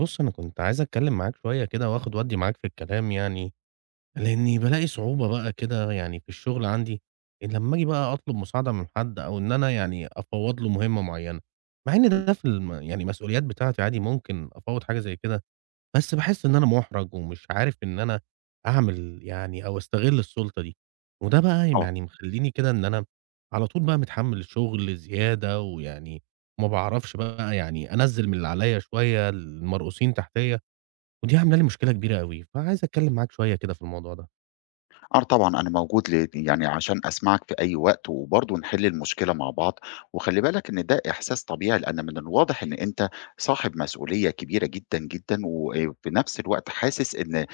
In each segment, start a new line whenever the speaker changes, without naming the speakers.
بُص، أنا كنت عايز أتكلّم معاك شوية كده وآخُد وأدّي معاك في الكلام يعني، لإنّي بالاقي صعوبة بقى كده يعني في الشغل عندي، إن لمّا آجي بقى أطلب مساعدة من حد أو إن أنا يعني أفوّض له مهمة معيّنة، مع إن
إمم،
ده في يعني المسؤوليات بتاعتي عادي ممكن أفوّض حاجة زي كده، بس باحس إن أنا مُحرَج ومش عارف إن أنا أعمل يعني أو أستغِل السُلطة دي، وده بقى
آه.
يعني مخلّيني كده إن أنا على طول بقى متحمّل الشغل زيادة ويعني ما باعرفش بقى يعني أنزّل من اللي عليّا شوية، المرؤوسين تحتيّا ودي عاملة لي مشكلة كبيرة أوي، فعايز أتكلّم معاك شوية كده في الموضوع ده.
آه طبعًا أنا موجود ل يعني عشان أسمعك في أي وقت، وبرضه نحل المشكلة مع بعض، وخلّي بالك إن ده إحساس طبيعي، لأن من الواضح إن أنت صاحب مسؤولية كبيرة جدًا، جدًا، وفي نفس الوقت حاسس إن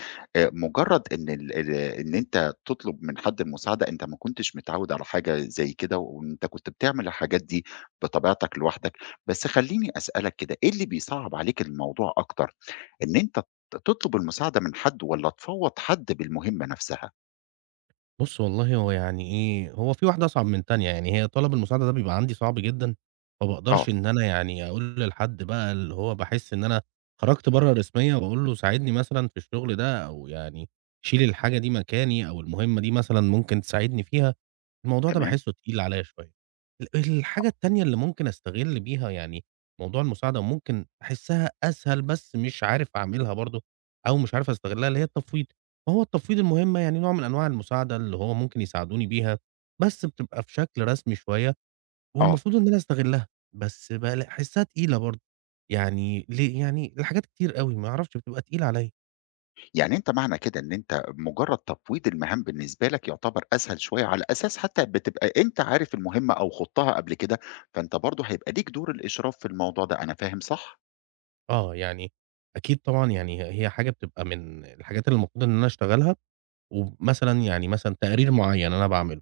مجرد إن ال ال إن أنت تطلب من حد المساعدة، أنت ما كنتش متعود على حاجة زي كده، وأنت كنت بتعمل الحاجات دي بطبيعتك لوحدك، بس خلّيني أسألك كده، إيه اللي بيصعّب عليك الموضوع أكتر، إن أنت تطلب المساعدة من حد والّا تفوّض حد بالمهمة نفسها؟
بُص والله هو يعني إيه، هو في واحدة أصعب من تانية، يعني هي طلب المساعدة ده بيبقى عندي صعب جدًا، ما باقدرش
آه،
إن أنا يعني أقول لحد بقى اللي هو باحس إن أنا خرجت برّه الرسمية وأقول له ساعدني مثلًا في الشغل ده أو يعني شيل الحاجة دي مكاني أو المهمة دي مثلًا ممكن تساعدني فيها. الموضوع ده
تمام،
باحسّه تقيل عليّا شوية. ال الحاجة
آه،
التانية اللي ممكن أستغِل بيها يعني موضوع المساعدة وممكن أحسّها أسهل بس مش عارف أعملها برضه أو مش عارف أستغلّها، اللي هي التفويض. ما هو التفويض المهمة يعني نوع من أنواع المساعدة اللي هو ممكن يساعدوني بيها، بس بتبقى في شكل رسمي شوية
آه،
والمفروض إن أنا أستغلّها، بس أحسّها تقيلة برضه. يعني ليه يعني لحاجات كتير أوي ما أعرفش بتبقى تقيلة عليّا.
يعني أنت معنى كده إن أنت مجرد تفويض المهام بالنسبة لك يعتبر أسهل شوية، على أساس حتى بتبقى أنت عارف المهمة أو خُضتها قبل كده، فأنت برضه هيبقى ليك دور الإشراف في الموضوع ده، أنا فاهم صح؟
آه، يعني أكيد طبعًا يعني هي حاجة بتبقى من الحاجات اللي المفروض إن أنا أشتغلها ومثلًا يعني مثلًا تقرير معيّن أنا باعمله،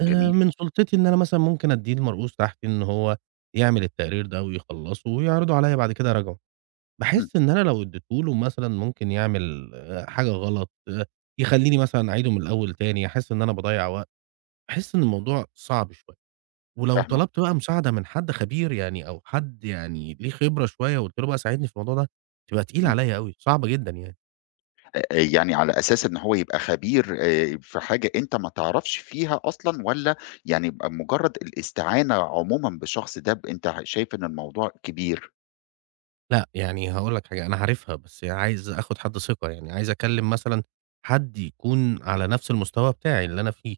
جميل،
من سُلطتي إن أنا مثلًا ممكن أدّيه لمرؤوس تحتي إن هو يعمل التقرير ده ويخلّصه ويعرضه عليّا بعد كده أراجعه،
إمم،
باحس إن أنا لو ادّيته له مثلًا ممكن يعمل حاجة غلط، يخلّيني مثلًا أعيده من الأول تاني، أحس إن أنا باضيّع وقت، باحس إن الموضوع صعب شوية، ولو طلبت
فاهمك،
بقى مساعدة من حد خبير يعني أو حد يعني ليه خبرة شوية وقُلت له بقى ساعدني في الموضوع ده، تبقى تقيلة
إمم،
عليّا أوي، صعبة جدًا يعني.
آآ، يعني على أساس إن هو يبقى خبير في حاجة أنت ما تعرفش فيها أصلًا، والّا يعني يبقى مجرد الاستعانة عمومًا بالشخص ده ب أنت شايف إن الموضوع كبير؟
لأ، يعني هاقول لك حاجة، أنا عارفها، بس عايز آخُد حد ثقة، يعني عايز أكلّم مثلًا حد يكون على نَفْس المستوى بتاعي اللي أنا فيه،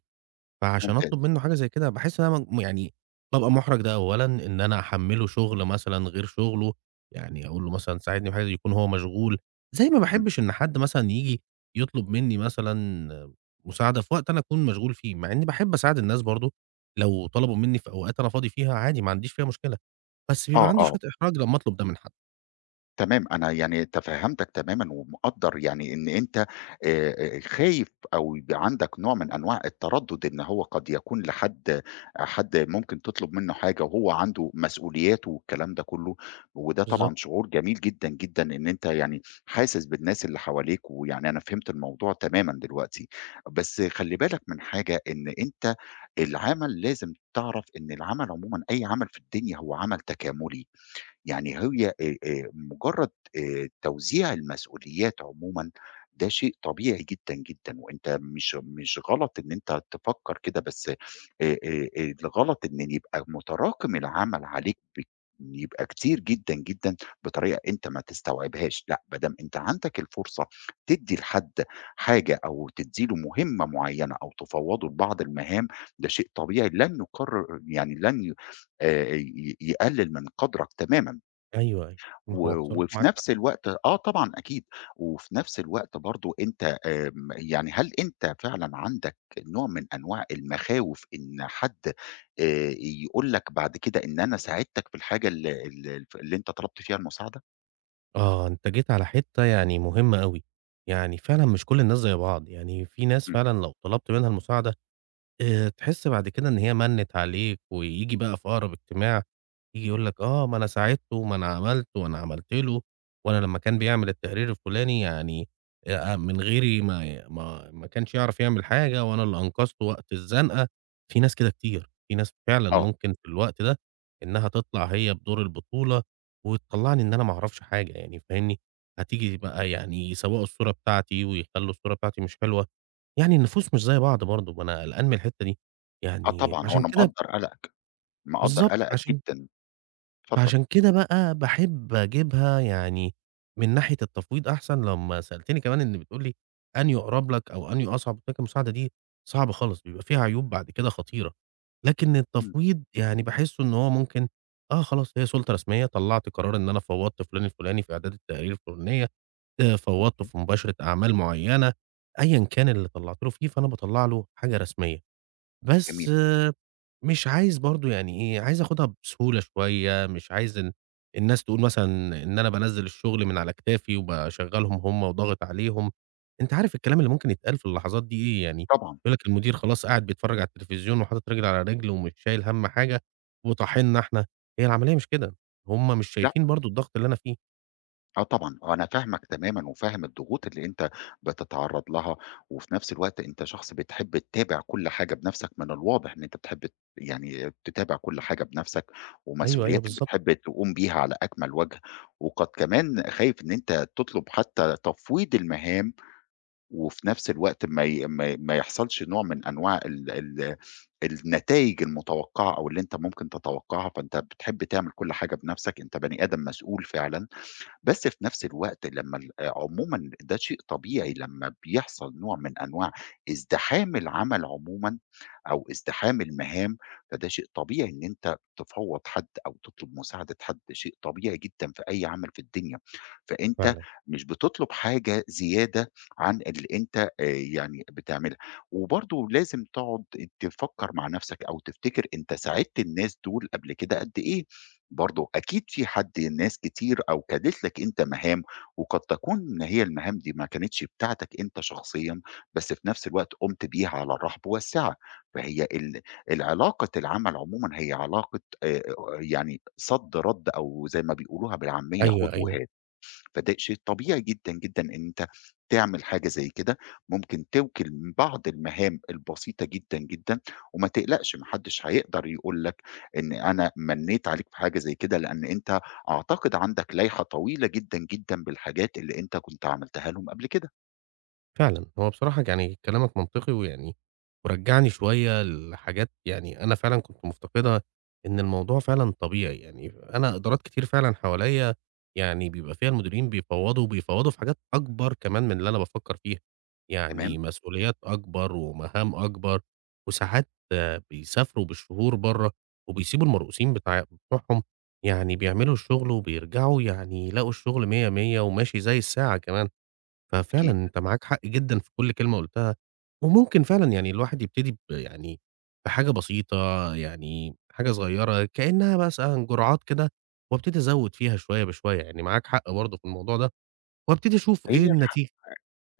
فعشان
ممتاز،
أطلب منّه حاجة زي كده باحس إن أنا يعني بابقى مُحرَج ده أولًا، إن أنا أحمّله شُغل مثلًا غير شُغله، يعني أقول له مثلًا ساعدني في حاجة، يكون هو مشغول، زي ما
إمم،
باحبّش إن حد مثلًا ييجي يطلب منّي مثلًا مساعدة في وقت أنا أكون مشغول فيه، مع إنّي باحب أساعد الناس برضه لو طلبوا منّي في أوقات أنا فاضي فيها عادي ما عنديش فيها مشكلة، بس بيبقى
آه،
عندي
آه.
شوية إحراج لمّا أطلب ده من حد.
تمام، أنا يعني تفهّمتك تمامًا ومقدّر يعني إن أنت خايف أو يبقى عندك نوع من أنواع التردُّد إن هو قد يكون لحد حد ممكن تطلب منّه حاجة وهو عنده مسؤولياته والكلام ده كلّه، وده طبعًا
بالضبط.
شعور جميل جدًا، جدًا إن أنت يعني حاسس بالناس اللي حواليك، ويعني أنا فهمت الموضوع تمامًا دلوقتي. بس خلّي بالك من حاجة، إن أنت لازم تعرف إن العمل عمومًا أي عمل في الدنيا هو عمل تكاملي، يعني هي مجرّد توزيع المسؤوليات عمومًا ده شيء طبيعي جدًا، جدًا، وأنت مش غلط إن أنت تفكّر كده، بس آآ الغلط إن يبقى متراكم العمل عليك يبقى كتير جدًا، جدًا بطريقة أنت ما تستوعبهاش، لأ ما دام أنت عندك الفرصة تدّي لحد حاجة أو تدّي له مهمة معيّنة أو تفوّضه لبعض المهام، ده شيء طبيعي لن يقرر يعني لن ي ي يقلل من قدرك تمامًا.
أيوه، أيوه. ما
و
هو بصراحة
وفي
معاك حق.
نفس الوقت آه طبعًا أكيد، وفي نفس الوقت برضه أنت يعني هل أنت فعلًا عندك نوع من أنواع المخاوف إن حد يقول لك بعد كده إن أنا ساعدتك في الحاجة ال ال ف اللي أنت طلبت فيها المساعدة؟
آه، أنت جيت على حتّة يعني مهمة أوي. يعني فعلًا مش كل الناس زي بعض. يعني في ناس
إمم،
فعلًا لو طلبت منها المساعدة تحس بعد كده إن هي مَنِّت عليك، وييجي بقى في أقرب اجتماع، ييجي يقول لك آه، ما أنا ساعدته وما أنا عملت وأنا عملت له، وأنا لمّا كان بيعمل التقرير الفلاني يعني من غيري ما كانش يعرف يعمل حاجة وأنا اللي أنقذته وقت الزنقة، في ناس كده كتير، في ناس فعلًا
آه،
ممكن في الوقت ده إنها تطلع هي بدور البطولة، وتطلّعني إن أنا ما أعرفش حاجة يعني فاهمني، هتيجي بقى يعني يسوّقوا الصورة بتاعتي ويخلّوا الصورة بتاعتي مش حلوة، يعني النفوس مش زي بعض برضه، ما أنا قلقان من الحتّة دي،
آه
يعني
طبعًا، هو
عشان
أنا
كده
مقدّر قلقك، مقدّر
بالضبط،
قلقك جدًا، اتفضل.
فعشان كده بقى باحب أجيبها يعني من ناحية التفويض أحسن، لمّا سألتني كمان إن بتقول لي أنهي أقرب لك أو أنهي أصعب، قُلت لك المساعدة دي صعبة خالص، بيبقى فيها عيوب بعد كده خطيرة، لكن
إمم،
التفويض يعني باحسه إن هو ممكن خلاص هي سُلطة رسمية، طلّعت قرار إن أنا فوّضت فلان الفلاني في إعداد التقارير الفلانية، فوّضته في مباشرة أعمال معيّنة، أيًا كان اللي طلّعت له فيه، فأنا باطلّع له حاجة رسمية. بس
جميل،
آه، مش عايز برضه يعني إيه، عايز آخُدها بسهولة شوية، مش عايز الناس تقول مثلًا إن أنا بانزِّل الشُغل من على كتافي وباشغّلهم هم وضاغط عليهم، أنت عارف الكلام اللي ممكن يتقال في اللحظات دي إيه يعني،
طبعًا.
يقول لك المدير خلاص قاعد بيتفرّج على التلفزيون وحاطط رِجل على رِجل ومش شايل هَم حاجة وطاحنّا إحنا، هي العملية مش كده، هم مش شايفين برضه الضغط اللي أنا فيه.
آه طبعًا، آه أنا فاهمك تمامًا وفاهم الضغوط اللي أنت بتتعرّض لها، وفي نفس الوقت أنت شخص بتحب تتابع كل حاجة بنفسك، من الواضح إن أنت بتحب ت يعني تتابع كل حاجة بنفسك،
أيوه، أيوه
ومسؤولياتك
بالضبط
بتحب تقوم بيها على أكمل وجه، وقد كمان خايف إن أنت تطلب حتى تفويض المهام، وفي نفس الوقت ما ي ما ما يحصلش نوع من أنواع ال ال النتايج المتوقعة أو اللي أنت ممكن تتوقعها، فأنت بتحب تعمل كل حاجة بنفسك، أنت بني آدم مسؤول فعلًا. بس في نفس الوقت لمّا ال عمومًا ده شيء طبيعي لمّا بيحصل نوع من أنواع ازدحام العمل عمومًا أو ازدحام المهام، فده شيء طبيعي إن أنت تفوّض حد أو تطلب مساعدة حد، شيء طبيعي جدًا في أي عمل في الدنيا. فأنت
فعلًا،
مش بتطلب حاجة زيادة عن اللي أنت بتعملها. وبرضه لازم تقعد تفكّر مع نفسك أو تفتكر أنت ساعدت الناس دول قبل كده قد إيه. برضه أكيد في حد ناس كتير أوكدت لك أنت مهام، وقد تكون إن هي المهام دي ما كانتش بتاعتك أنت شخصيًا، بس في نفس الوقت قُمت بيها على الرحب والسعة، فهي العلاقة العمل عمومًا هي علاقة يعني صَد رَد أو زي ما بيقولوها بالعامية خُد
أيوه، أيوه.
وهات. فده شيء طبيعي جدًا، جدًا إن أنت تعمل حاجة زي كده، ممكن توكِل من بعض المهام البسيطة جدًا، جدًا، وما تقلقش ما حدش هيقدر يقول لك إن أنا منّيت عليك في حاجة زي كده، لإن أنت أعتقد عندك لايحة طويلة جدًا، جدًا بالحاجات اللي أنت كنت عملتها لهم قبل كده،
فعلًا، هو بصراحة يعني كلامك منطقي ويعني ورجّعني شوية لحاجات يعني أنا فعلًا كنت مفتقدها، إن الموضوع فعلًا طبيعي، يعني أنا إدارات كتير فعلًا حواليّا يعني بيبقى فيها المديرين بيفوّضوا، وبيفوّضوا في حاجات أكبر كمان من اللي أنا بافكّر فيها،
تمام؟
يعني مسؤوليات أكبر ومهام أكبر، وساعات آه، بيسافروا بالشهور برّه، وبيسيبوا المرؤوسين بتوعهم يعني بيعملوا الشغل وبيرجعوا يعني يلاقوا الشغل مِيَّة، مِيَّة وماشي زي الساعة كمان، ففعلًا
أكيد.
أنت معاك حق جدًا في كل كلمة قُلتها، وممكن فعلًا يعني الواحد يبتدي ب يعني بحاجة بسيطة، يعني حاجة صغيّرة كإنها مثلًا جرعات كده، وابتدي أزوّد فيها شوية بشوية، يعني معاك حق برضه في الموضوع ده، وابتدي أشوف إيه
هي الح
النتيجة.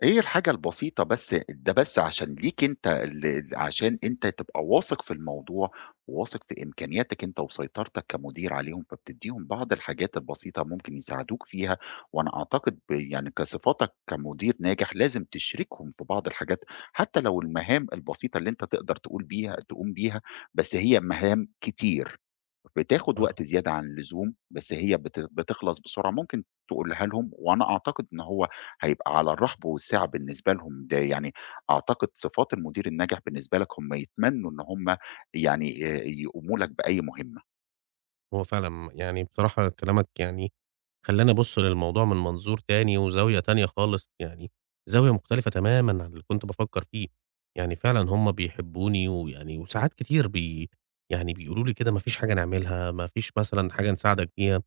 إيه الحاجة البسيطة بس ده بس عشان ليك أنت ال ال عشان أنت تبقى واثق في الموضوع، وواثق في إمكانياتك أنت وسيطرتك كمدير عليهم، فبتدّيهم بعض الحاجات البسيطة ممكن يساعدوك فيها، وأنا أعتقد ب يعني كصفاتك كمدير ناجح لازم تشركهم في بعض الحاجات، حتى لو المهام البسيطة اللي أنت تقدر تقول بيها تقوم بيها، بس هي مهام كتير. بتاخد
آه،
وقت زيادة عن اللزوم، بس هي بتخلص بسرعة، ممكن تقولها لهم وأنا أعتقد إن هو هيبقى على الرحب والسعة بالنسبة لهم، ده يعني أعتقد صفات المدير الناجح بالنسبة لك هم يتمنوا إن هم يعني يقوموا لك بأي مهمة،
هو فعلًا يعني بصراحة كلامك يعني خلّاني أبُص للموضوع من منظور تاني وزاوية تانية خالص، يعني زاوية مختلفة تمامًا عن اللي كنت بافكّر فيه، يعني فعلًا هُم بيحبّوني ويعني وساعات كتير يعني بيقولوا لي كده ما فيش حاجة نعملها، ما فيش مثلًا حاجة نساعدك فيها،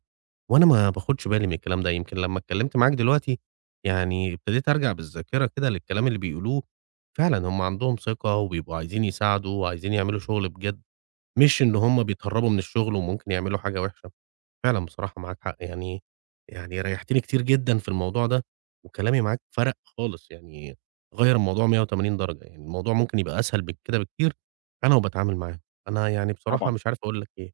وأنا ما باخدش بالي من الكلام ده، يمكن لمّا اتكلّمت معاك دلوقتي يعني ابتديت أرجع بالذاكرة كده للكلام اللي بيقولوه، فعلًا هُم عندهم ثقة وبيبقوا عايزين يساعدوا وعايزين يعملوا شغل بجد. مش إن هم بيتهرّبوا من الشغل وممكن يعملوا حاجة وِحشة. فعلًا بصراحة معاك حق، يعني ريّحتني كتير جدًا في الموضوع ده، وكلامي معاك فرَق خالص، يعني غيّر الموضوع 180 درجة، يعني الموضوع ممكن يبقى أسهل من كده بكتير أنا وباتعامل معاه. أنا يعني بصراحة
طبعًا،
مش عارف أقول لك إيه،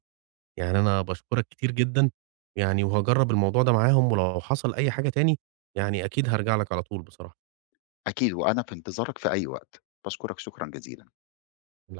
يعني أنا باشكرك كتير جدًا، يعني وهاجرّب الموضوع ده معاهم، ولو حصل أي حاجة تاني يعني أكيد هارجع لك على طول بصراحة.
أكيد وأنا في انتظارك في أي وقت، باشكرك شكرًا جزيلًا.
الع